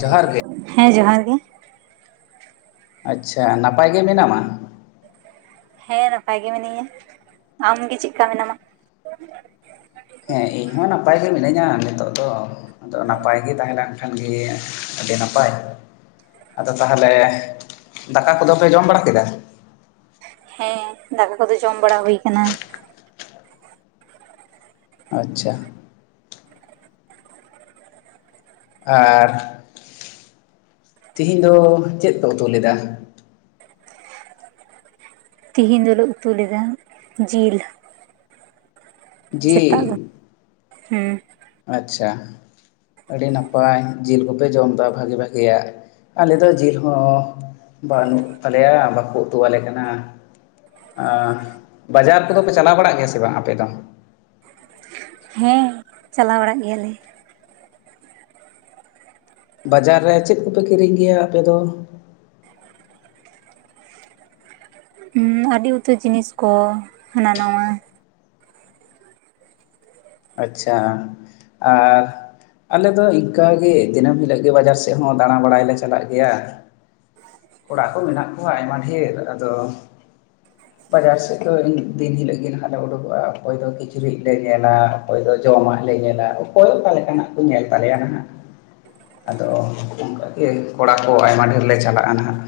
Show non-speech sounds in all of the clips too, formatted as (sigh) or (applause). ᱡᱚᱦᱟᱨ ᱜᱮ ᱦᱮᱸ ᱡᱚᱦᱟᱨ ᱜᱮ ᱟᱪᱪᱷᱟ ᱱᱟᱯᱟᱭ ᱜᱮ ᱢᱮᱱᱟᱢᱟ ᱦᱮᱸ ᱱᱟᱯᱟᱭ ᱜᱮ ᱢᱤᱱᱟᱹᱧᱟ ᱾ᱟᱢᱜᱮ ᱪᱮᱫ ᱠᱟ ᱢᱮᱱᱟᱢᱟ? ᱦᱮᱸ ᱤᱧ ᱦᱚᱸ ᱱᱟᱯᱟᱭ ᱜᱮ ᱢᱤᱱᱟᱹᱧᱟ ᱱᱤᱛᱚᱜ ᱫᱚ᱾ ᱟᱫᱚ ᱱᱟᱯᱟᱭ ᱜᱮ ᱛᱟᱦᱮᱸ ᱞᱮᱱᱠᱷᱟᱱ ᱜᱮ ᱟᱹᱰᱤ ᱱᱟᱯᱟᱭ᱾ ᱟᱫᱚ ᱛᱟᱦᱚᱞᱮ ᱫᱟᱠᱟ ᱠᱚᱫᱚ ᱯᱮ ᱡᱚᱢ ᱵᱟᱲᱟ ᱠᱮᱫᱟ? ᱦᱮᱸ, ᱫᱟᱠᱟ ᱠᱚᱫᱚ ᱡᱚᱢ ᱵᱟᱲᱟ ᱦᱩᱭ ᱠᱟᱱᱟ᱾ ᱟᱪᱪᱷᱟ᱾ ᱟᱨ ᱛᱤᱦᱤᱧ ᱫᱚ ᱪᱮᱫ ᱯᱮ ᱩᱛᱩ ᱞᱮᱫᱟ? ᱛᱤᱦᱤᱧ ᱫᱚᱞᱮ ᱩᱛᱩ ᱞᱮᱫᱟ ᱡᱤᱞ᱾ ᱡᱤᱞ ᱥᱮᱛᱟᱜ ᱫᱚ, ᱦᱩᱸ ᱟᱪᱪᱷᱟ᱾ ᱟᱹᱰᱤ ᱱᱟᱯᱟᱭ ᱡᱮᱞ ᱠᱚᱯᱮ ᱡᱚᱢᱫᱟ ᱵᱷᱟᱜᱮ ᱵᱷᱟᱜᱮᱭᱟᱜ ᱾ ᱟᱞᱮ ᱫᱚ ᱡᱮᱞ ᱦᱚᱸ ᱵᱟᱹᱱᱩᱜ ᱛᱟᱞᱮᱭᱟ ᱵᱟᱠᱚ ᱩᱛᱩ ᱟᱞᱮ ᱠᱟᱱᱟ᱾ ᱟᱸᱜ, ᱵᱟᱡᱟᱨ ᱠᱚᱫᱚ ᱯᱮ ᱪᱟᱞᱟᱣ ᱵᱟᱲᱟᱜ ᱜᱮᱭᱟ ᱥᱮ ᱵᱟᱝ ᱟᱯᱮ ᱫᱚ᱾ ᱦᱮᱸ, ᱪᱟᱞᱟᱣ ᱵᱟᱲᱟᱜ ᱜᱮᱭᱟᱞᱮ᱾ ᱵᱟᱡᱟᱨ ᱨᱮ, ᱪᱮᱫ ᱠᱚᱯᱮ ᱠᱤᱨᱤᱧ ᱜᱮᱭᱟ ᱟᱯᱮ ᱫᱚ? ᱦᱩᱸ, ᱟᱹᱰᱤ ᱩᱛᱟᱹᱨ ᱡᱤᱱᱤᱥ ᱠᱚ ᱦᱟᱱᱟ ᱱᱟᱣᱟ᱾ ᱟᱪᱪᱷᱟ, ᱟᱨ ᱟᱞᱮ ᱫᱚ ᱤᱱᱠᱟ ᱜᱮ, ᱫᱤᱱᱟᱹᱢ ᱦᱤᱞᱳᱜ ᱜᱮ ᱵᱟᱡᱟᱨ ᱥᱮᱫ ᱦᱚᱸ ᱫᱟᱬᱟ ᱵᱟᱲᱟᱭᱞᱮ ᱪᱟᱞᱟᱜ ᱜᱮᱭᱟ᱾ ᱚᱲᱟᱜ (unintelligible) ᱠᱚ ᱢᱮᱱᱟᱜ ᱠᱚᱣᱟ ᱟᱭᱢᱟ ᱰᱷᱮᱨ ᱟᱫᱚ ᱵᱟᱡᱟᱨ ᱥᱮᱫ ᱫᱚ ᱫᱤᱱ ᱦᱤᱞᱳᱜ ᱜᱮ ᱱᱟᱦᱟᱜ ᱞᱮ ᱩᱰᱩᱠᱚᱜᱼᱟ᱾ ᱚᱠᱚᱭ ᱫᱚ ᱠᱤᱪᱨᱤᱡ ᱞᱮ ᱧᱮᱞᱟ᱾ ᱚᱠᱚᱭ ᱫᱚ ᱡᱚᱢᱟᱜ ᱞᱮ ᱧᱮᱞᱟ᱾ ᱚᱠᱚᱭ ᱚᱠᱟ ᱞᱮᱠᱟᱱᱟᱜ ᱠᱚ ᱧᱮᱞ ᱛᱟᱞᱮᱭᱟ ᱱᱟᱦᱟᱸᱜ᱾ ᱟᱫᱚ ᱚᱱᱠᱟ ᱜᱮ ᱠᱚᱲᱟ ᱠᱚ ᱟᱭᱢᱟ ᱰᱷᱮᱨ ᱞᱮ ᱪᱟᱞᱟᱜᱼᱟ ᱱᱟᱦᱟᱸᱜ᱾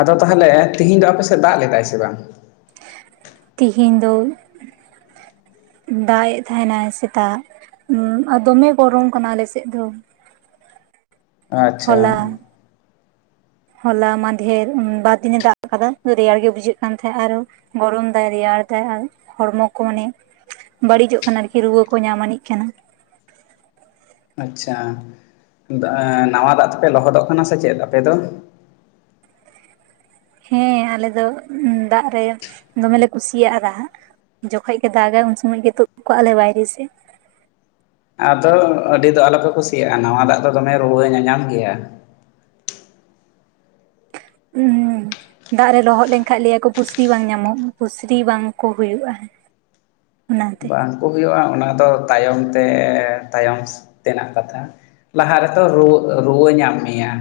ᱟᱫᱚ ᱛᱟᱦᱚᱞᱮ, ᱛᱤᱦᱤᱧ ᱫᱚ ᱟᱯᱮ ᱥᱮᱫ ᱫᱟᱜ ᱞᱮᱫᱟᱭ ᱥᱮ ᱵᱟᱝ? ᱛᱤᱦᱤᱧ ᱫᱳ ᱫᱟᱜ ᱮᱜ ᱛᱟᱦᱮᱱᱟᱭ ᱥᱮᱛᱟᱜ ᱾ ᱩᱸ ᱟᱨ ᱫᱚᱢᱮ ᱜᱚᱨᱚᱢ ᱠᱟᱱᱟ ᱟᱞᱮ ᱥᱮᱫ ᱫᱚ᱾ ᱟᱪᱪᱷᱟ᱾ ᱦᱚᱞᱟ ᱦᱚᱞᱟ ᱢᱟᱫᱷᱮᱨ, ᱵᱟᱨ ᱫᱤᱱᱮ ᱫᱟᱜ ᱠᱟᱫᱟ᱾ ᱨᱮᱭᱟᱲ ᱜᱮ ᱵᱩᱡᱷᱟᱹᱜ ᱠᱟᱱ ᱛᱟᱦᱮᱸᱫ ᱟᱨᱚ᱾ ᱜᱚᱨᱚᱢ ᱫᱟᱭ, ᱨᱮᱭᱟᱲ ᱫᱟᱭ ᱟᱨ ᱦᱚᱲᱢᱚ ᱠᱚ ᱚᱱᱮ ᱵᱟᱹᱲᱤᱡᱚᱜ ᱠᱟᱱᱟ ᱟᱨᱠᱤ᱾ ᱨᱩᱣᱟᱹ ᱠᱚ ᱧᱟᱢ ᱟᱱᱤᱡ ᱠᱟᱱᱟ᱾ ᱟᱪᱪᱷᱟ, ᱮᱸ ᱱᱟᱣᱟ ᱫᱟᱜ ᱛᱮᱯᱮ ᱞᱚᱦᱚᱫᱚᱜ ᱠᱟᱱᱟ ᱥᱮ ᱪᱮᱫ ᱟᱯᱮ ᱫᱚ? ᱦᱮᱸ, ᱟᱞᱮ ᱫᱚ ᱫᱟᱜ ᱨᱮ ᱫᱚᱢᱮᱞᱮ ᱠᱩᱥᱤᱭᱟᱜᱼᱟ ᱫᱟᱜ᱾ ᱡᱚᱠᱷᱚᱡ ᱜᱮ ᱫᱟᱜᱼᱟᱭ ᱩᱱ ᱥᱚᱢᱚᱭ ᱜᱮ ᱛᱳᱫ ᱠᱚ-ᱟ ᱞᱮ ᱵᱟᱭᱨᱮ ᱥᱮᱫ᱾ ᱟᱫᱚ ᱟᱹᱰᱤ ᱫᱚ ᱟᱞᱚᱯᱮ ᱠᱩᱥᱤᱭᱟᱜᱼᱟ᱾ ᱱᱟᱣᱟ ᱫᱟᱜ ᱫᱚ ᱫᱚᱢᱮ ᱨᱩᱣᱟᱹ ᱧᱟᱧᱟᱢ ᱜᱮᱭᱟ᱾ ᱦᱩᱸ (unintelligible) ᱫᱟᱜ ᱨᱮ ᱞᱚᱦᱚᱫ ᱞᱮᱱᱠᱷᱟᱱ ᱞᱟᱹᱭ ᱟᱠᱚ ᱯᱩᱥᱨᱤ ᱵᱟᱝ ᱧᱟᱢᱚᱜᱼᱟ᱾ ᱯᱩᱥᱨᱤ ᱵᱟᱝ ᱠᱚ ᱦᱩᱭᱩᱜᱼᱟ᱾ ᱚᱱᱟᱛᱮ ᱵᱟᱝ ᱠᱚ ᱦᱩᱭᱩᱜᱼᱟ ᱾ᱚᱱᱟ ᱫᱚ ᱛᱟᱭᱚᱢ ᱛᱮ ᱛᱟᱭᱚᱢ ᱛᱮᱱᱟᱜ ᱠᱟᱛᱷᱟ᱾ ᱞᱟᱦᱟ ᱨᱮᱛᱚ ᱨᱩᱣᱟᱹ, ᱨᱩᱣᱟᱹ ᱧᱟᱢ ᱢᱮᱭᱟ᱾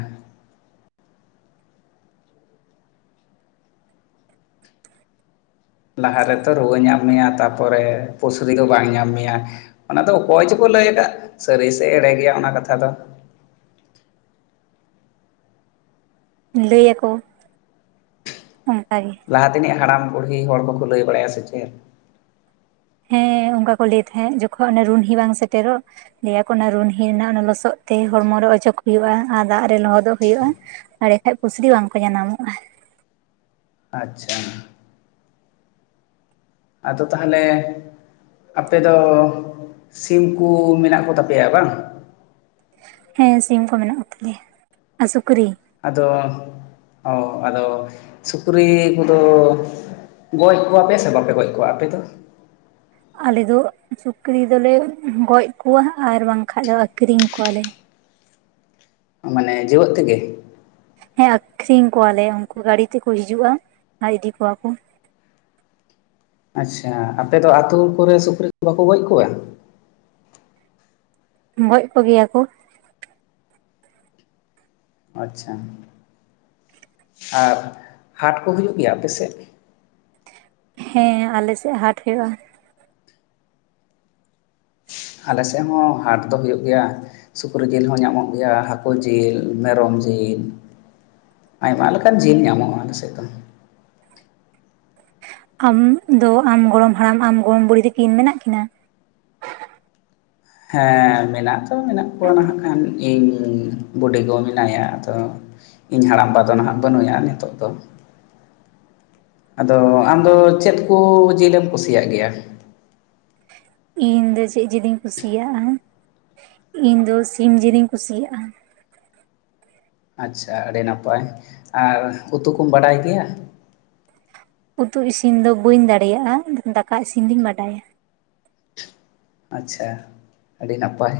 ᱞᱟᱦᱟ ᱨᱮᱛᱚ ᱨᱩᱣᱟᱹ ᱧᱟᱢ ᱢᱮᱭᱟ᱾ ᱛᱟᱯᱚᱨᱮ ᱯᱩᱥᱨᱤ ᱫᱚ ᱵᱟᱝ ᱧᱟᱢ ᱢᱮᱭᱟ᱾ ᱚᱱᱟ ᱫᱚ ᱚᱠᱚᱭ ᱪᱚᱠᱚ ᱞᱟᱹᱭ ᱟᱠᱟᱫ᱾ ᱥᱟᱹᱨᱤ ᱥᱮ ᱮᱲᱮ ᱜᱮᱭᱟ ᱚᱱᱟ ᱠᱟᱛᱷᱟ ᱫᱚ᱾ ᱞᱟᱹᱭ ᱟᱠᱚ ᱚᱱᱠᱟ ᱜᱮ᱾ ᱞᱟᱦᱟ ᱛᱮᱱᱤᱡ ᱦᱟᱲᱟᱢ ᱵᱩᱲᱦᱤ ᱦᱚᱲ ᱠᱚᱠᱚ ᱞᱟᱹᱭ ᱵᱟᱲᱟᱭᱼᱟ ᱥᱮ ᱪᱮᱫ᱾ ᱦᱮᱸ, ᱚᱱᱠᱟ ᱠᱚ ᱞᱮᱭ ᱛᱟᱦᱮᱸᱫ ᱾ ᱡᱚᱠᱷᱚᱱ ᱚᱱᱮ ᱨᱩᱱᱦᱤ ᱵᱟᱝ ᱥᱮᱴᱮᱨᱚᱜ ᱞᱮᱭᱟᱠᱚ ᱚᱱᱟ ᱨᱩᱱᱦᱤ ᱨᱮᱱᱟᱜ ᱚᱱᱟ ᱞᱟᱹᱭ ᱟᱠᱚ ᱚᱱᱮ ᱨᱩᱱᱦᱤ ᱨᱮᱱᱟᱜ ᱞᱚᱥᱚᱫ ᱛᱮ ᱦᱚᱲᱢᱚ ᱨᱮ ᱚᱡᱚᱜ ᱦᱩᱭᱩᱜᱼᱟ᱾ ᱟᱨ ᱫᱟᱜ ᱨᱮ ᱞᱚᱦᱚᱫᱚᱜ ᱦᱩᱭᱩᱜᱼᱟ᱾ ᱮᱲᱮ ᱠᱷᱟᱡ ᱯᱩᱥᱨᱤ ᱵᱟᱝ ᱠᱚ ᱡᱟᱱᱟᱢᱚᱜᱼᱟ᱾ ᱟᱪᱪᱷᱟ ᱟᱫᱚ ᱛᱟᱦᱚᱞᱮ ᱟᱯᱮ ᱫᱚ ᱥᱤᱢ ᱠᱩ ᱢᱮᱱᱟᱜ ᱠᱚᱛᱟᱯᱮᱭᱟ ᱵᱟᱝ? ᱦᱮᱸ ᱥᱤᱢ ᱠᱚ ᱢᱮᱱᱟᱜ ᱠᱚ ᱛᱟᱞᱮᱭᱟ ᱟᱨ ᱥᱩᱠᱨᱤ, ᱟᱫᱚ ᱚ ᱟᱫᱚ ᱥᱩᱠᱨᱤ ᱠᱚᱫᱚ ᱜᱚᱡ ᱠᱚᱣᱟ‌ ᱯᱮ ᱥᱮ ᱵᱟᱯᱮ ᱜᱚᱡ ᱠᱚᱣᱟ ᱟᱯᱮ ᱫᱚ? ᱟᱞᱮ ᱫᱚ ᱥᱩᱠᱨᱤ ᱫᱚᱞᱮ ᱜᱚᱡ ᱠᱚᱣᱟ ᱦᱟᱜ ᱟᱨ ᱵᱟᱝᱠᱷᱟᱡ ᱫᱚ ᱟᱠᱷᱨᱤᱧ ᱠᱚᱣᱟᱞᱮ ᱢᱟᱱᱮ ᱡᱮᱣᱮᱫ ᱛᱮᱜᱮ ᱦᱮᱸ ᱟᱠᱷᱨᱤᱧ ᱠᱚᱣᱟᱞᱮ ᱩᱱᱠᱩ ᱜᱟᱲᱤ ᱛᱮᱠᱚ ᱦᱤᱡᱩᱜ-ᱟ ᱟᱨ ᱤᱫᱤ ᱠᱚᱣᱟ ᱠᱚ ᱟᱪᱪᱷᱟ ᱟᱯᱮ ᱫᱚ ᱟᱛᱳ ᱠᱚᱨᱮ ᱥᱩᱠᱨᱤ ᱠᱚ ᱵᱟᱠᱚ ᱜᱚᱡ ᱠᱚᱣᱟ? ᱜᱚᱡ ᱠᱚᱜᱮᱭᱟ ᱠᱚ᱾ ᱟᱪᱪᱷᱟ ᱟᱨ ᱦᱟᱴ ᱠᱚ ᱦᱩᱭᱩᱜ ᱜᱮᱭᱟ ᱟᱯᱮ ᱥᱮᱫ? ᱦᱮᱸ ᱟᱞᱮᱥᱮᱫ ᱦᱟᱴ ᱦᱳᱭᱳᱜ-ᱟ᱾ ᱟᱞᱮ ᱥᱮᱫ ᱦᱚᱸ ᱦᱟᱴ ᱫᱚ ᱦᱳᱭᱳᱜ ᱜᱮᱭᱟ᱾ ᱥᱩᱠᱨᱤ ᱡᱤᱞ ᱦᱚᱸ ᱧᱟᱢᱚᱜ ᱜᱮᱭᱟ, ᱦᱟᱠᱳ ᱡᱤᱞ, ᱢᱮᱨᱚᱢ ᱡᱤᱞ, ᱟᱭᱢᱟ ᱞᱮᱠᱟᱱ ᱡᱤᱞ ᱧᱟᱢᱚᱜ-ᱟ ᱟᱞᱮ ᱥᱮᱫ ᱫᱚ᱾ ᱟᱢ ᱫᱚ ᱟᱢ ᱜᱚᱲᱚᱢ ᱦᱟᱲᱟᱢ ᱟᱢ ᱜᱚᱲᱚᱢ ᱵᱩᱲᱦᱤ ᱛᱟᱠᱤᱱ ᱢᱮᱱᱟᱜ ᱠᱤᱱᱟ? ᱦᱮᱸ ᱢᱮᱱᱟᱜ ᱛᱚ ᱢᱮᱱᱟᱜ ᱠᱚᱣᱟ ᱱᱟᱦᱟᱜ ᱠᱷᱟᱱ ᱤᱧ ᱵᱩᱰᱤᱜᱚ ᱢᱮᱱᱟᱭᱟ ᱟᱫᱚ ᱤᱧ ᱦᱟᱲᱟᱢᱵᱟ ᱫᱚ ᱱᱟᱦᱟᱜ ᱵᱟᱹᱱᱩᱭᱟ ᱱᱤᱛᱚᱜ ᱫᱚ ᱟᱫᱚ ᱟᱢᱫᱚ ᱪᱮᱫ ᱠᱚ ᱡᱤᱞᱮᱢ ᱠᱩᱥᱤᱭᱟᱜ ᱜᱮᱭᱟ? ᱤᱧ ᱫᱚ ᱪᱮᱫ ᱡᱤᱞᱤᱧ ᱠᱩᱥᱤᱭᱟᱜ-ᱟ ᱤᱧ ᱫᱚ ᱥᱤᱢ ᱡᱤᱞᱤᱧ ᱠᱩᱥᱤᱭᱟᱜ-ᱟ᱾ ᱟᱪᱪᱷᱟ ᱟᱹᱰᱤ ᱱᱟᱯᱟᱭ ᱟᱨ ᱩᱛᱩ ᱠᱚᱢ ᱵᱟᱰᱟᱭ ᱜᱮᱭᱟ? ᱩᱛᱩ ᱤᱥᱤᱱ ᱫᱚ ᱵᱟᱹᱧ ᱫᱟᱲᱮᱭᱟᱜ-ᱟ ᱫᱟᱠᱟ ᱤᱥᱤᱱ ᱫᱚᱩᱧ ᱵᱟᱰᱟᱭᱟ᱾ ᱟᱪᱪᱷᱟ ᱟᱹᱰᱤ ᱱᱟᱯᱟᱭ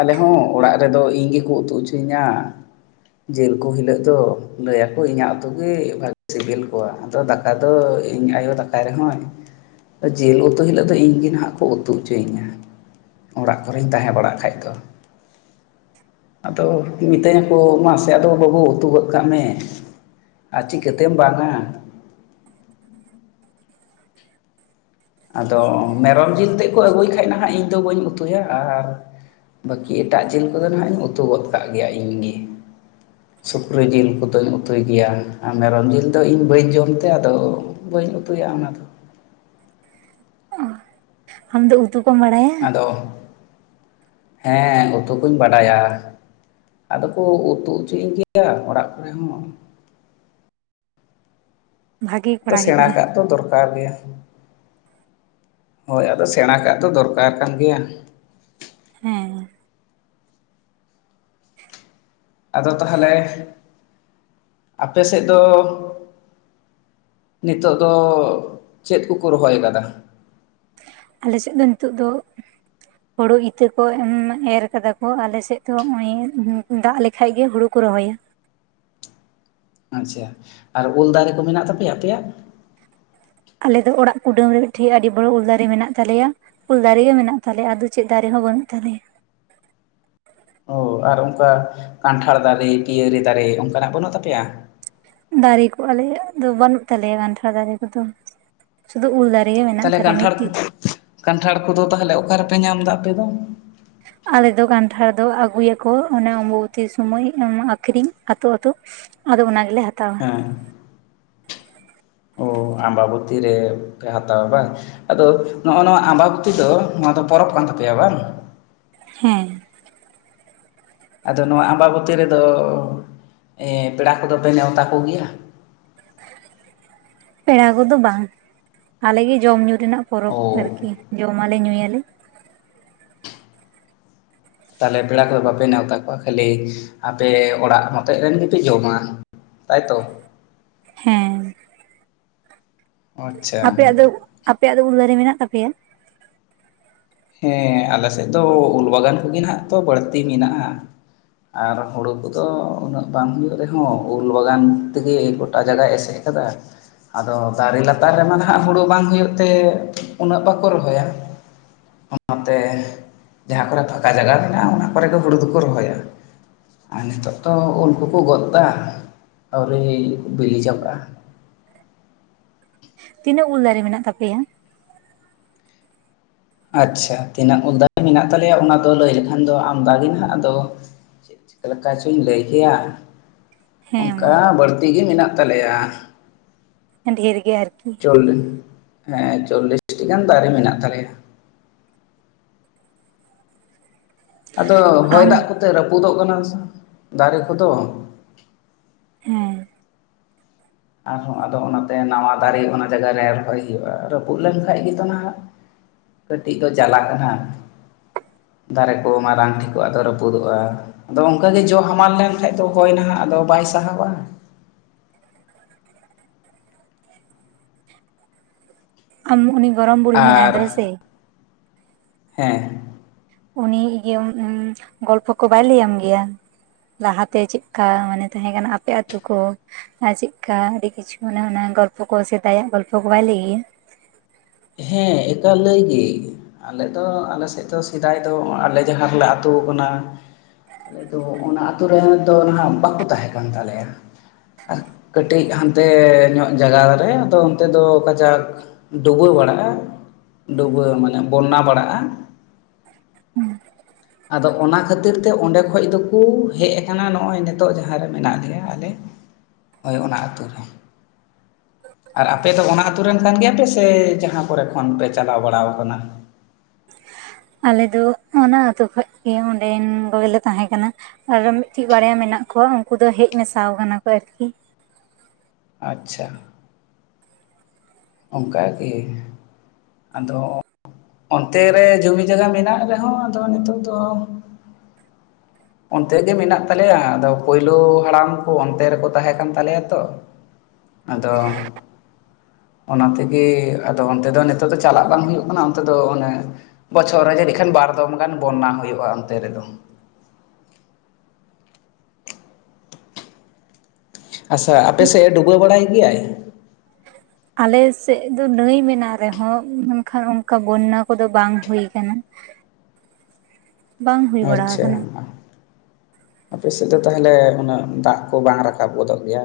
ᱟᱞᱮ ᱦᱚᱸ ᱚᱲᱟᱜ ᱨᱮᱫᱚ ᱤᱧ ᱜᱮᱠᱚ ᱩᱛᱩ ᱦᱚᱪᱚᱧᱟ ᱡᱤᱞ ᱠᱚ ᱦᱤᱞᱳᱜ ᱫᱚ ᱞᱟᱹᱭ ᱟᱠᱚ ᱤᱧᱟᱹᱜ ᱩᱛᱩ ᱜᱮ ᱵᱷᱟᱜᱮ ᱥᱤᱵᱤᱞ ᱠᱚᱣᱟ᱾ ᱛᱚ ᱫᱟᱠᱟ ᱫᱚ ᱤᱧ ᱟᱭᱳ ᱫᱟᱠᱟᱭ ᱨᱮᱦᱚᱸ ᱡᱤᱞ ᱩᱛᱩ ᱦᱤᱞᱳᱜ ᱫᱚ ᱤᱧ ᱜᱮ ᱱᱟᱦᱟᱜ ᱠᱚ ᱩᱛᱩ ᱦᱚᱪᱚᱭᱤᱧᱟ ᱚᱲᱟᱜ ᱠᱚᱨᱮᱧ ᱛᱟᱦᱮᱸ ᱵᱟᱲᱟᱜ ᱠᱷᱟᱡ ᱮ (unintelligible) ᱟᱫᱚ ᱢᱤᱛᱟᱹᱧᱟᱠᱚ ᱢᱟᱥᱮ ᱟᱫᱚ ᱵᱟᱹᱵᱩ ᱩᱛᱩ ᱜᱚᱫ ᱠᱟᱜ ᱢᱮ ᱟᱨ ᱪᱤᱠᱟᱹᱛᱮᱢ ᱵᱟᱝ ᱟ (unintelligible) ᱟᱫᱚ ᱢᱮᱨᱚᱢ ᱡᱤᱞ ᱛᱮᱫ ᱠᱚ ᱟᱹᱜᱩᱭ ᱠᱷᱟᱡ ᱱᱟᱦᱟᱜ ᱤᱧᱫᱚ ᱵᱟᱹᱧ ᱩᱛᱩᱭᱟ ᱟᱨ ᱵᱟᱹᱠᱤ ᱮᱴᱟᱜ ᱡᱤᱞ ᱠᱚᱫᱚ ᱱᱟᱦᱟᱜ ᱤᱧ ᱩᱛᱩ ᱜᱚᱫ ᱠᱟᱜ ᱜᱮᱭᱟ ᱤᱧᱜᱮ ᱥᱩᱠᱨᱤ ᱡᱤᱞ ᱠᱚᱫᱚᱧ ᱩᱛᱩᱭ ᱜᱮᱭᱟ ᱟᱨ ᱢᱮᱨᱚᱢ ᱡᱤᱞ ᱫᱚ ᱤᱧ ᱵᱟᱹᱧ ᱡᱚᱢᱛᱮ ᱟᱫᱚ ᱵᱟᱹᱧ ᱩᱛᱩᱭᱟ ᱚᱱᱟᱫᱚ ᱚ ᱟᱢ ᱫᱚ ᱩᱛᱩ ᱠᱚᱢ ᱵᱟᱲᱟᱭ ᱟᱫᱚ ᱦᱮᱸ ᱩᱛᱩ ᱠᱩᱧ ᱵᱟᱰᱟᱭᱟ᱾ ᱟᱫᱚ ᱠᱚ ᱩᱛᱩ ᱦᱚᱪᱚᱧ ᱜᱮᱭᱟ ᱚᱲᱟᱜ ᱠᱚᱨᱮ ᱦᱚᱸ ᱵᱷᱟᱜᱮ ᱫᱚ ᱠᱚᱲᱟ ᱥᱮᱬᱟ ᱜᱤᱫᱽᱨᱟᱹ ᱠᱟᱜ ᱫᱚ ᱫᱚᱨᱠᱟᱨ ᱜᱮ᱾ ᱦᱳᱭ ᱟᱫᱚ ᱥᱮᱬᱟ ᱠᱟᱜ ᱫᱚ ᱫᱚᱨᱠᱟᱨ ᱠᱟᱱ ᱜᱮᱭᱟ᱾ ᱦᱮᱸ ᱟᱫᱚ ᱛᱟᱦᱚᱞᱮ ᱟᱯᱮ ᱥᱮᱫ ᱫᱚ ᱱᱤᱛᱚᱜ ᱫᱚ ᱪᱮᱫ ᱠᱚᱠᱚ ᱨᱚᱦᱚᱭ ᱠᱟᱫᱟ? ᱟᱞᱮ ᱥᱮᱫ ᱫᱚ ᱱᱤᱛᱚᱜ ᱫᱚ ᱦᱳᱲᱳ ᱤᱛᱟᱹ ᱠᱚ ᱮᱨ ᱠᱟᱫᱟ ᱠᱚ ᱟᱞᱮᱥᱮᱫ ᱫᱚ ᱱᱚᱜ ᱚᱭ ᱫᱟᱜ ᱞᱮᱠᱷᱟᱡ ᱜᱮ ᱦᱩᱲᱩ, ᱠᱚ ᱨᱚᱦᱚᱭᱟ᱾ ᱟᱪᱪᱷᱟ ᱟᱨ ᱩᱞ ᱫᱟᱨᱮ ᱠᱚ ᱢᱮᱱᱟᱜ ᱛᱟᱯᱮᱭᱟ ᱟᱯᱮᱭᱟᱜ, ᱟᱞᱮ ᱫᱚ ᱚᱲᱟᱜ ᱠᱩᱰᱟᱹᱢ ᱨᱮ ᱢᱤᱫᱴᱮᱱ ᱟᱹᱰᱤ ᱵᱚᱲᱚ ᱩᱞ ᱫᱟᱨᱮ ᱢᱮᱱᱟᱜ ᱛᱟᱞᱮᱭᱟ ᱩᱞ ᱫᱟᱨᱮ ᱜᱮ ᱢᱮᱱᱟᱜ ᱛᱟᱞᱮᱭᱟ ᱟᱫᱚ ᱪᱮᱫ ᱫᱟᱨᱮ ᱦᱚᱸ ᱵᱟᱹᱱᱩᱜ ᱛᱟᱞᱮᱭᱟ, ᱚ ᱟᱨ ᱚᱱᱠᱟ ᱠᱟᱱᱴᱷᱟᱲ ᱫᱟᱨᱮ ᱯᱤᱭᱟᱹᱨᱤ ᱫᱟᱨᱮ ᱚᱱᱠᱟᱱᱟᱜ ᱵᱟᱹᱱᱩᱜ ᱛᱟᱯᱮᱭᱟ, ᱫᱟᱨᱮ ᱠᱚ ᱟᱞᱮᱭᱟᱜ ᱫᱚ ᱵᱟᱹᱱᱩᱜ ᱛᱟᱞᱮᱭᱟ ᱜᱟᱱᱴᱷᱟᱲ ᱫᱟᱨᱮ ᱠᱚᱫᱚ, ᱥᱩᱫᱩ ᱩᱞ ᱫᱟᱨ ᱨᱮ ᱜᱮ ᱢᱮᱱᱟᱜ, ᱛᱟᱦᱚᱞᱮ ᱛᱟᱞᱮᱭᱟ ᱠᱟᱱᱴᱷᱟᱲ ᱢᱤᱫᱴᱤᱡ ᱠᱟᱱᱴᱷᱟᱲ ᱠᱚᱫᱚ ᱛᱟᱦᱚᱞᱮ ᱚᱠᱟ ᱨᱮᱯᱮ ᱧᱟᱢᱫᱟ ᱟᱯᱮ ᱫᱚ, ᱟᱞᱮ ᱫᱚ ᱠᱟᱱᱴᱷᱟᱲ ᱫᱚ ᱟᱹᱜᱩᱭᱟᱠᱚ ᱚᱱᱮ ᱚᱢᱵᱚᱵᱩᱛᱤ ᱥᱳᱢᱚᱭ ᱟᱠᱷᱨᱤᱧ ᱟᱹᱛᱩ ᱟᱹᱛᱩ, ᱟᱫᱚ ᱚᱱᱟᱜᱮᱞᱮ ᱦᱟᱛᱟᱣᱟ, ᱦᱮᱸ ᱚ ᱟᱢᱵᱟᱵᱚᱛᱤ ᱨᱮ ᱦᱟᱛᱟᱣᱟ ᱵᱟᱝ, ᱟᱫᱚ ᱱᱚᱜᱼᱚ ᱱᱚᱣᱟ ᱟᱸᱵᱟ ᱵᱚᱛᱤ ᱫᱚ ᱱᱚᱣᱟ ᱫᱚ ᱯᱚᱨᱚᱵᱽ ᱠᱟᱱ ᱛᱟᱯᱮᱭᱟ ᱵᱟᱝ, ᱦᱮᱸ ᱟᱫᱚ ᱱᱚᱣᱟ ᱟᱢᱵᱟᱵᱛᱤ ᱨᱮᱫᱚ ᱯᱮᱲᱟ ᱠᱚᱫᱚ ᱯᱮ ᱱᱮᱣᱛᱟ ᱠᱚ ᱜᱮᱭᱟ, ᱯᱮᱲᱟ ᱠᱚᱫᱚ ᱵᱟᱝ ᱟᱞᱮᱜᱮ ᱡᱚᱢ ᱧᱩ ᱨᱮᱱᱟᱜ ᱯᱚᱨᱚᱵᱽ ᱚ ᱟᱨᱠᱤ ᱡᱚᱢᱟᱞᱮ ᱧᱩᱭᱟᱞᱮ, ᱛᱟᱦᱞᱮ ᱯᱮᱲᱟ ᱠᱚᱫᱚ ᱵᱟᱯᱮ ᱱᱮᱶᱛᱟ ᱠᱚᱣᱟ ᱠᱷᱟᱹᱞᱤ ᱟᱯᱮ ᱚᱲᱟᱜ ᱢᱚᱛᱚᱡ ᱨᱮᱱ ᱜᱮᱯᱮ ᱡᱚᱢᱟ, ᱛᱟᱭ ᱛᱚ ᱦᱮᱸ ᱟᱪᱪᱷᱟ ᱟᱯᱮᱭᱟᱜ ᱫᱚ ᱟᱯᱮᱭᱟᱜ ᱫᱚ ᱩᱞ ᱫᱟᱨᱮ ᱢᱮᱱᱟᱜ ᱛᱟᱯᱮᱭᱟ, ᱦᱮᱸ ᱟᱞᱮ ᱥᱮᱫ ᱫᱚ ᱩᱞ ᱵᱟᱜᱟᱱ ᱠᱚᱜᱮ ᱱᱟᱜ ᱛᱚ ᱵᱟᱹᱲᱛᱤ ᱢᱮᱱᱟᱜᱼᱟ, ᱟᱨ ᱦᱳᱲᱳ ᱠᱚᱫᱚ ᱩᱱᱟᱹᱜ ᱵᱟᱝ ᱦᱩᱭᱩᱜ ᱨᱮᱦᱚᱸ ᱩᱞ ᱵᱟᱜᱟᱱ ᱛᱮᱜᱮ ᱜᱚᱴᱟ ᱡᱟᱜᱟᱭ ᱮᱥᱮᱫ, ᱠᱟᱫᱟ, ᱟᱫᱚ ᱫᱟᱨᱮ ᱞᱟᱛᱟᱨ ᱨᱮᱢᱟ ᱱᱟᱦᱟᱜ ᱦᱩᱲᱩ ᱵᱟᱝ ᱦᱩᱭᱩᱜ ᱛᱮ ᱩᱱᱟᱹᱜ ᱵᱟᱠᱚ ᱨᱚᱦᱚᱭᱟ, ᱚᱱᱟᱛᱮ ᱡᱟᱦᱟᱸ ᱠᱚᱨᱮ ᱯᱷᱟᱠᱟ ᱡᱟᱭᱟ ᱢᱮᱱᱟᱜᱼᱟ ᱚᱱᱟ ᱠᱚᱨᱮ ᱜᱮ ᱦᱩᱲᱩ ᱫᱚᱠᱚ ᱨᱚᱦᱚᱭᱟ, ᱟᱨ ᱱᱤᱛᱚᱜ ᱛᱚ ᱩᱞ ᱠᱚᱠᱚ ᱜᱚᱫ ᱮᱫᱟ ᱟᱹᱣᱨᱤ ᱵᱤᱞᱤ ᱡᱟᱵᱟᱜᱼᱟ, ᱛᱤᱱᱟᱹᱜ ᱩᱞ ᱫᱟᱨᱮ ᱢᱮᱱᱟᱜ ᱛᱟᱯᱮᱭᱟ? ᱟᱪᱪᱷᱟ ᱛᱤᱱᱟᱹᱜ ᱩᱞ ᱫᱟᱨᱮ ᱢᱮᱱᱟᱜ ᱛᱟᱞᱮᱭᱟ ᱚᱱᱟ ᱫᱚ ᱞᱟᱹᱭ ᱞᱮᱠᱷᱟᱱ ᱫᱚ ᱟᱢᱫᱟ ᱜᱮ ᱢᱮᱱᱟᱜ ᱟᱫᱚ-, ᱪᱮᱫ ᱞᱮᱠᱟ ᱪᱚᱧ ᱞᱟᱹᱭ ᱠᱮᱭᱟ ᱦᱮᱸ ᱢᱟ ᱚᱱᱠᱟ ᱵᱟᱹᱲᱛᱤ ᱜᱮ ᱢᱮᱱᱟᱜ ᱛᱟᱞᱮᱭᱟ᱾ ᱰᱷᱮᱨ ᱜᱮ ᱟᱨᱠᱤ, ᱪᱚᱞᱞᱥ ᱦᱮᱸ ᱪᱚᱞᱞᱤᱥᱴᱤ ᱜᱟᱱ ᱫᱟᱨᱮ ᱢᱮᱱᱟᱜ ᱛᱟᱞᱮᱭᱟ᱾ ᱟᱫᱚ ᱦᱚᱭ ᱟᱢ ᱫᱟᱜ ᱠᱚᱛᱮ ᱨᱟᱹᱯᱩᱫᱚᱜ ᱠᱟᱱᱟ ᱥᱮ ᱫᱟᱨᱮ ᱠᱚᱫᱚ᱾ ᱦᱮᱸ ᱟᱨᱦᱚᱸ ᱟᱫᱚ ᱚᱱᱟᱛᱮ ᱱᱟᱣᱟ ᱫᱟᱨᱮ ᱚᱱᱟ ᱡᱟᱭᱜᱟ ᱨᱮ ᱨᱚᱦᱚᱭ ᱦᱩᱭᱩᱜᱼᱟ ᱨᱟᱹᱯᱩᱫ ᱞᱮᱱᱠᱷᱟᱡ ᱜᱮᱛᱚ ᱱᱟᱦᱟᱜ- ᱠᱟᱹᱴᱤᱡ ᱠᱚ ᱪᱟᱞᱟᱜ ᱠᱟᱱᱟ ᱫᱟᱨᱮ ᱠᱚ ᱢᱟᱨᱟᱝ ᱴᱷᱤᱠᱚᱜ ᱟᱫᱚ ᱨᱟᱹᱯᱩᱫᱚᱜᱼᱟ ᱟᱫᱚ ᱚᱱᱠᱟᱜᱮ ᱡᱚ ᱦᱟᱢᱟᱞ ᱞᱮᱱᱠᱟᱱ ᱫᱚ ᱦᱚᱭ ᱱᱟᱦᱟᱜ ᱟᱫᱚ ᱵᱟᱭ ᱥᱟᱦᱟᱵᱟᱼᱟ, ᱟᱢ ᱩᱱᱤ ᱜᱚᱲᱚᱢ ᱵᱩᱲᱦᱤ ᱢᱮᱱᱟᱭ ᱟᱨ ᱫᱚ ᱦᱮᱸᱥᱮ- ᱦᱮᱸ ᱩᱱᱤ ᱤᱭᱟᱹ ᱜᱚᱞᱯᱚ ᱠᱚ ᱵᱟᱭ ᱞᱟᱹᱭᱟᱢ ᱜᱮᱭᱟ᱾ ᱞᱟᱦᱟᱛᱮ ᱪᱮᱫᱠᱟ ᱢᱟᱱᱮ ᱛᱟᱦᱮᱸ ᱠᱟᱱᱟ ᱟᱯᱮ ᱟᱛᱳ ᱠᱚ᱾ ᱟᱨ ᱪᱮᱫ ᱞᱮᱠᱟ ᱟᱹᱰᱤ ᱠᱤᱪᱷᱩ ᱜᱚᱞᱯᱚ ᱠᱚ ᱥᱮᱫᱟᱭᱟᱜ ᱜᱚᱞᱯᱚ ᱠᱚ ᱵᱟᱭ ᱞᱟᱹᱭ ᱜᱮᱭᱟ᱾ ᱦᱮᱸ ᱮᱠᱟ ᱞᱟᱹᱭ ᱜᱮ᱾ ᱟᱞᱮ ᱫᱚ ᱟᱞᱮ ᱥᱮᱫ ᱫᱚ ᱥᱮᱫᱟᱭ ᱫᱚ ᱟᱞᱮ ᱡᱟᱦᱟᱸ ᱨᱮᱞᱮ ᱟᱹᱛᱳ ᱠᱟᱱᱟ- ᱟᱞᱮ ᱫᱚ ᱚᱱᱟ ᱟᱹᱛᱩ ᱨᱮ ᱫᱚ ᱱᱟᱦᱟᱜ ᱵᱟᱠᱚ ᱛᱟᱦᱮᱸ ᱠᱟᱱ ᱛᱟᱞᱮᱭᱟ᱾ ᱠᱟᱹᱴᱤᱡ ᱦᱟᱱᱛᱮ ᱧᱚᱜ ᱡᱟᱭᱜᱟ ᱨᱮ ᱫᱚ ᱚᱱᱛᱮ ᱫᱚ ᱠᱟᱡᱟᱠ ᱰᱩᱵᱟᱹ ᱵᱟᱲᱟᱜ-ᱟ, ᱰᱩᱵᱟᱹ ᱢᱟᱱᱮ ᱵᱚᱱᱱᱟ ᱵᱟᱲᱟᱜ-ᱟ᱾ ᱟᱫᱚ ᱚᱱᱟ ᱠᱷᱟᱹᱛᱤᱨ ᱛᱮ ᱚᱸᱰᱮ ᱠᱷᱚᱱ ᱫᱚᱠᱚ ᱦᱮᱡ ᱠᱟᱱᱟ ᱱᱚᱜ-ᱚᱭ ᱱᱤᱛᱚᱜ ᱡᱟᱦᱟᱸ ᱨᱮ ᱢᱮᱱᱟᱜ ᱞᱮᱭᱟ ᱟᱞᱮ᱾ ᱦᱳᱭ ᱚᱱᱟ ᱟᱛᱩ ᱨᱮ᱾ ᱟᱨ ᱟᱯᱮ ᱫᱚ ᱚᱱᱟ ᱟᱛᱩ ᱨᱮᱱ ᱠᱟᱱ ᱜᱮᱭᱟᱯᱮ ᱥᱮ ᱡᱟᱦᱟᱸ ᱠᱚᱨᱮ ᱠᱷᱚᱱ ᱯᱮ ᱪᱟᱞᱟᱣ ᱵᱟᱲᱟ ᱠᱟᱱᱟ‌? ᱟᱞᱮ ᱫᱚ ᱚᱱᱟ ᱟᱹᱛᱩ ᱠᱷᱚᱱ ᱜᱮ ᱚᱸᱰᱮᱱ ᱠᱚᱜᱮᱞᱮ ᱛᱟᱦᱮᱸ ᱠᱟᱱᱟ᱾ ᱟᱨᱚ ᱢᱤᱫᱴᱮᱱ ᱵᱟᱨᱭᱟ ᱢᱮᱱᱟᱜ ᱠᱚᱣᱟ ᱩᱱᱠᱩ ᱫᱚ ᱦᱮᱡ ᱢᱮᱥᱟ ᱠᱟᱱᱟ ᱠᱚ ᱟᱨᱠᱤ᱾ ᱟᱪᱪᱷᱟ᱾ ᱚᱱᱠᱟᱜᱮ ᱟᱫᱚ ᱚᱱᱛᱮ ᱨᱮ ᱡᱚᱢᱤ ᱡᱟᱭᱜᱟ ᱢᱮᱱᱟᱜ ᱨᱮᱦᱚᱸ ᱟᱫᱚ ᱱᱤᱛᱳᱜ ᱫᱚ ᱚᱱᱛᱮ ᱜᱮ ᱢᱮᱱᱟᱜ ᱛᱟᱞᱮᱭᱟ ᱟᱫᱚ ᱯᱳᱭᱞᱳ ᱦᱟᱲᱟᱢ ᱠᱚ ᱚᱱᱛᱮ ᱨᱮᱠᱚ ᱛᱟᱦᱮᱸ ᱠᱟᱱ ᱛᱟᱞᱮᱭᱟ ᱛᱚ᱾ ᱟᱫᱚ ᱚᱱᱟ ᱛᱮᱜᱮ ᱟᱫᱚ ᱚᱱᱛᱮ ᱫᱚ ᱱᱤᱛᱚᱜ ᱫᱚ ᱪᱟᱞᱟᱜ ᱵᱟᱝ ᱦᱩᱭᱩᱜ ᱠᱟᱱᱟ ᱚᱱᱛᱮ ᱫᱚ ᱚᱱᱮ ᱵᱚᱪᱷᱚᱨ ᱨᱮ ᱡᱟᱹᱱᱤᱡ ᱠᱷᱟᱱ ᱵᱟᱨ ᱫᱚᱢ ᱜᱟᱱ ᱵᱚᱱᱱᱟ ᱦᱩᱭᱩᱜ-ᱟ ᱚᱱᱛᱮ ᱨᱮᱫᱚ᱾ ᱟᱪᱪᱷᱟ ᱟᱯᱮ ᱥᱮᱫ ᱮ ᱰᱩᱵᱟᱹ ᱵᱟᱲᱟᱭ ᱜᱮᱭᱟᱭ? (inaudible) ᱟᱞᱮ ᱥᱮᱫ ᱫᱚ ᱱᱟᱹᱭ ᱢᱮᱱᱟᱜ ᱨᱮᱦᱚᱸ ᱢᱮᱱᱠᱷᱟᱱ ᱚᱱᱠᱟ ᱵᱚᱱᱱᱟ ᱠᱚᱫᱚ ᱵᱟᱝ ᱦᱩᱭ ᱠᱟᱱᱟ᱾ (unintelligible) ᱵᱟᱝ ᱦᱩᱭ ᱵᱟᱲᱟ ᱟᱪᱪᱷᱟ ᱠᱟᱱᱟ᱾ ᱟᱯᱮ ᱥᱮᱫ ᱫᱚ ᱛᱟᱦᱚᱞᱮ ᱩᱱᱟᱹᱜ ᱫᱟᱜ ᱠᱚ ᱵᱟᱝ ᱨᱟᱠᱟᱵ ᱜᱚᱫᱚᱜ ᱜᱮᱭᱟ?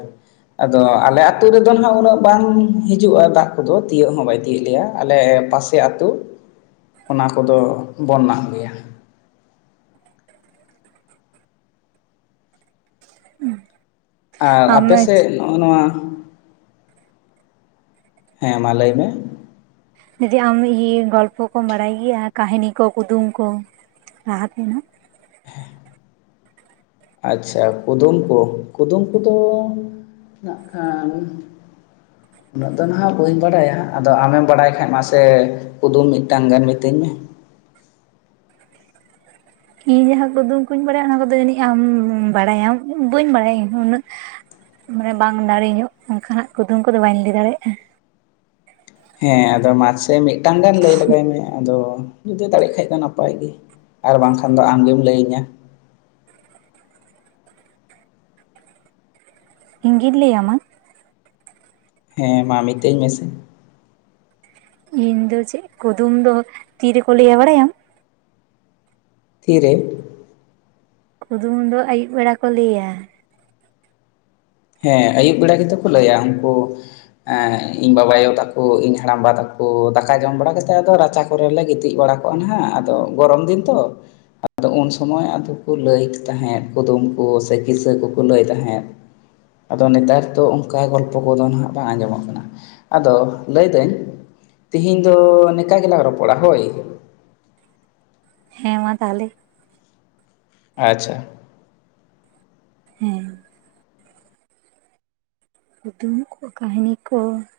ᱟᱫᱚ ᱟᱞᱮ ᱟᱹᱛᱩ ᱨᱮᱫᱚ ᱦᱟᱜ ᱩᱱᱟᱹᱜ ᱵᱟᱝ ᱦᱤᱡᱩᱜ-ᱟ ᱫᱟᱜ ᱠᱚᱫᱚ ᱛᱤᱭᱳᱟᱹᱜ ᱦᱚᱸ ᱵᱟᱭ ᱛᱤᱭᱳᱜ ᱞᱮᱭᱟ ᱟᱞᱮ ᱯᱟᱥᱮ (inaudible) ᱟᱛᱳ ᱚᱱᱟ ᱠᱚᱫᱚ ᱵᱚᱱᱱᱟᱜ ᱜᱮᱭᱟ᱾ ᱟᱨ ᱟᱢ ᱟᱯᱮ ᱥᱮᱫ ᱱᱚᱜ-ᱚᱭ ᱱᱚᱣᱟ ᱦᱮᱸ ᱢᱟ ᱞᱟᱹᱭ ᱢᱮ᱾ ᱡᱩᱫᱤ ᱟᱢ ᱤᱭᱟᱹ ᱜᱚᱞᱯᱚ ᱠᱚᱢ ᱵᱟᱲᱟᱭ ᱜᱮᱭᱟ ᱠᱟᱦᱤᱱᱤ ᱠᱚ ᱠᱩᱫᱩᱢ ᱠᱚ? ᱞᱟᱦᱟ ᱛᱮᱱᱟ᱾ ᱟᱪᱪᱷᱟ ᱠᱩᱫᱩᱢ ᱠᱚ ᱠᱩᱫᱩᱢ ᱠᱚᱫᱚ ᱱᱟᱜ ᱠᱷᱟᱱ (unintelligible) ᱩᱱᱟᱹᱜ ᱫᱚ ᱱᱟᱦᱟᱜ ᱵᱟᱹᱧ ᱵᱟᱲᱟᱭᱟ ᱟᱫᱚ ᱟᱢᱮᱢ ᱵᱟᱲᱟᱭ ᱠᱷᱟᱡ ᱢᱟᱥᱮ ᱠᱩᱫᱩᱢ ᱢᱤᱫᱴᱟᱝ ᱜᱟᱱ ᱢᱤᱛᱟᱹᱧ ᱢᱮ? ᱤᱧ ᱡᱟᱦᱟᱸ ᱠᱩᱫᱩᱢ ᱠᱚᱧ ᱵᱟᱲᱟᱭᱟ ᱚᱱᱟ ᱠᱚᱫᱚ ᱡᱟᱹᱱᱤᱡ ᱟᱢ ᱵᱟᱲᱟᱭᱟᱢ ᱵᱟᱹᱧ ᱵᱟᱲᱟᱭᱟ ᱤᱧ ᱦᱚᱸ ᱩᱱᱟᱹᱜ ᱢᱟᱱᱮ ᱵᱟᱝ ᱫᱟᱲᱮ ᱧᱚᱜ ᱚᱱᱠᱟᱱᱟᱜ ᱠᱩᱫᱩᱢ ᱠᱚᱫᱚ ᱵᱟᱹᱧ ᱞᱟᱹᱭ ᱫᱟᱲᱮᱭᱟᱜ-ᱟ᱾ ᱦᱮᱸ ᱟᱫᱚ ᱢᱟᱥᱮ ᱢᱤᱫᱴᱟᱝ ᱜᱟᱱ ᱞᱟᱹᱭ ᱞᱮᱟᱜᱟᱭ ᱢᱮ ᱟᱫᱚ? ᱡᱩᱫᱤ ᱫᱟᱲᱮᱜ ᱠᱷᱟᱡ ᱫᱚ ᱱᱟᱯᱟᱭ ᱜᱮ ᱟᱨ ᱵᱟᱝᱠᱷᱟᱱ ᱫᱚ ᱟᱢᱜᱮᱢ ᱞᱟᱹᱭᱟᱹᱧᱟ ᱤᱧᱜᱤᱧ ᱞᱟᱹᱭ ᱟᱢᱟ? ᱦᱮᱸ ᱢᱟ ᱢᱤᱛᱟᱹᱧ ᱢᱮᱥᱮ ᱤᱧ ᱫᱚ ᱪᱮᱫ ᱠᱩᱫᱩᱢ ᱫᱚ ᱛᱤᱨᱮᱠᱚ ᱞᱟᱹᱭ ᱟ ᱵᱟᱲᱟᱭᱟᱢ? ᱛᱤᱨᱮ? ᱠᱩᱫᱩᱢᱩ ᱫᱚ ᱟᱹᱭᱩᱵ ᱵᱮᱲᱟ ᱠᱚ ᱞᱟᱹᱭ ᱟ ᱦᱮᱸ ᱟᱹᱭᱩᱵ ᱵᱮᱲᱟ ᱜᱮᱛᱚ ᱠᱚ ᱞᱟᱹᱭᱟ ᱩᱱᱠᱩ ᱤᱧ ᱵᱟᱵᱟ ᱟᱭᱳ ᱛᱟᱠᱚ ᱤᱧ ᱦᱟᱲᱟᱢᱵᱟ ᱛᱟᱠᱚ ᱫᱟᱠᱟ ᱡᱚᱢ ᱵᱟᱲᱟ ᱠᱟᱛᱮᱫ ᱟᱫᱚ ᱨᱟᱪᱟ ᱠᱚᱨᱞᱮ ᱜᱤᱛᱤᱡ ᱵᱟᱲᱟ ᱠᱚᱜ-ᱟ ᱱᱟᱦᱟᱜ ᱟᱫᱚ ᱜᱚᱨᱚᱢ ᱫᱤᱱ ᱛᱚ, ᱟᱫᱚ ᱩᱱ ᱥᱚᱢᱚᱭ ᱟᱫᱚ ᱠᱚ ᱞᱟᱹᱭ ᱛᱟᱦᱮᱸᱫ ᱠᱩᱫᱩᱢ ᱠᱚ ᱥᱮ ᱠᱤᱥᱟᱹ ᱠᱚᱠᱚ ᱞᱟᱹᱭ ᱛᱟᱦᱮᱸᱫ ᱟᱫᱚ ᱱᱮᱛᱟᱨ ᱫᱚ ᱚᱱᱠᱟ ᱜᱚᱞᱯᱚ ᱠᱚᱫᱚ ᱦᱟᱸᱜ ᱵᱟᱝ ᱟᱸᱡᱚᱢᱚᱜ ᱠᱟᱱᱟ ᱟᱫᱚ ᱞᱟᱹᱭᱫᱟᱹᱧ ᱛᱤᱦᱤᱧ ᱫᱚ ᱱᱤᱠᱟ ᱜᱮᱞᱟᱝ ᱨᱚᱯᱚᱲᱟ ᱦᱳᱭ ᱦᱮᱸ ᱢᱟ ᱛᱟᱦᱚᱞᱮ ᱟᱪᱪᱷᱟ᱾ ᱦᱮᱸ᱾ ᱠᱩᱫᱩᱢ ᱠᱚ, ᱠᱟᱹᱦᱱᱤ ᱠᱚ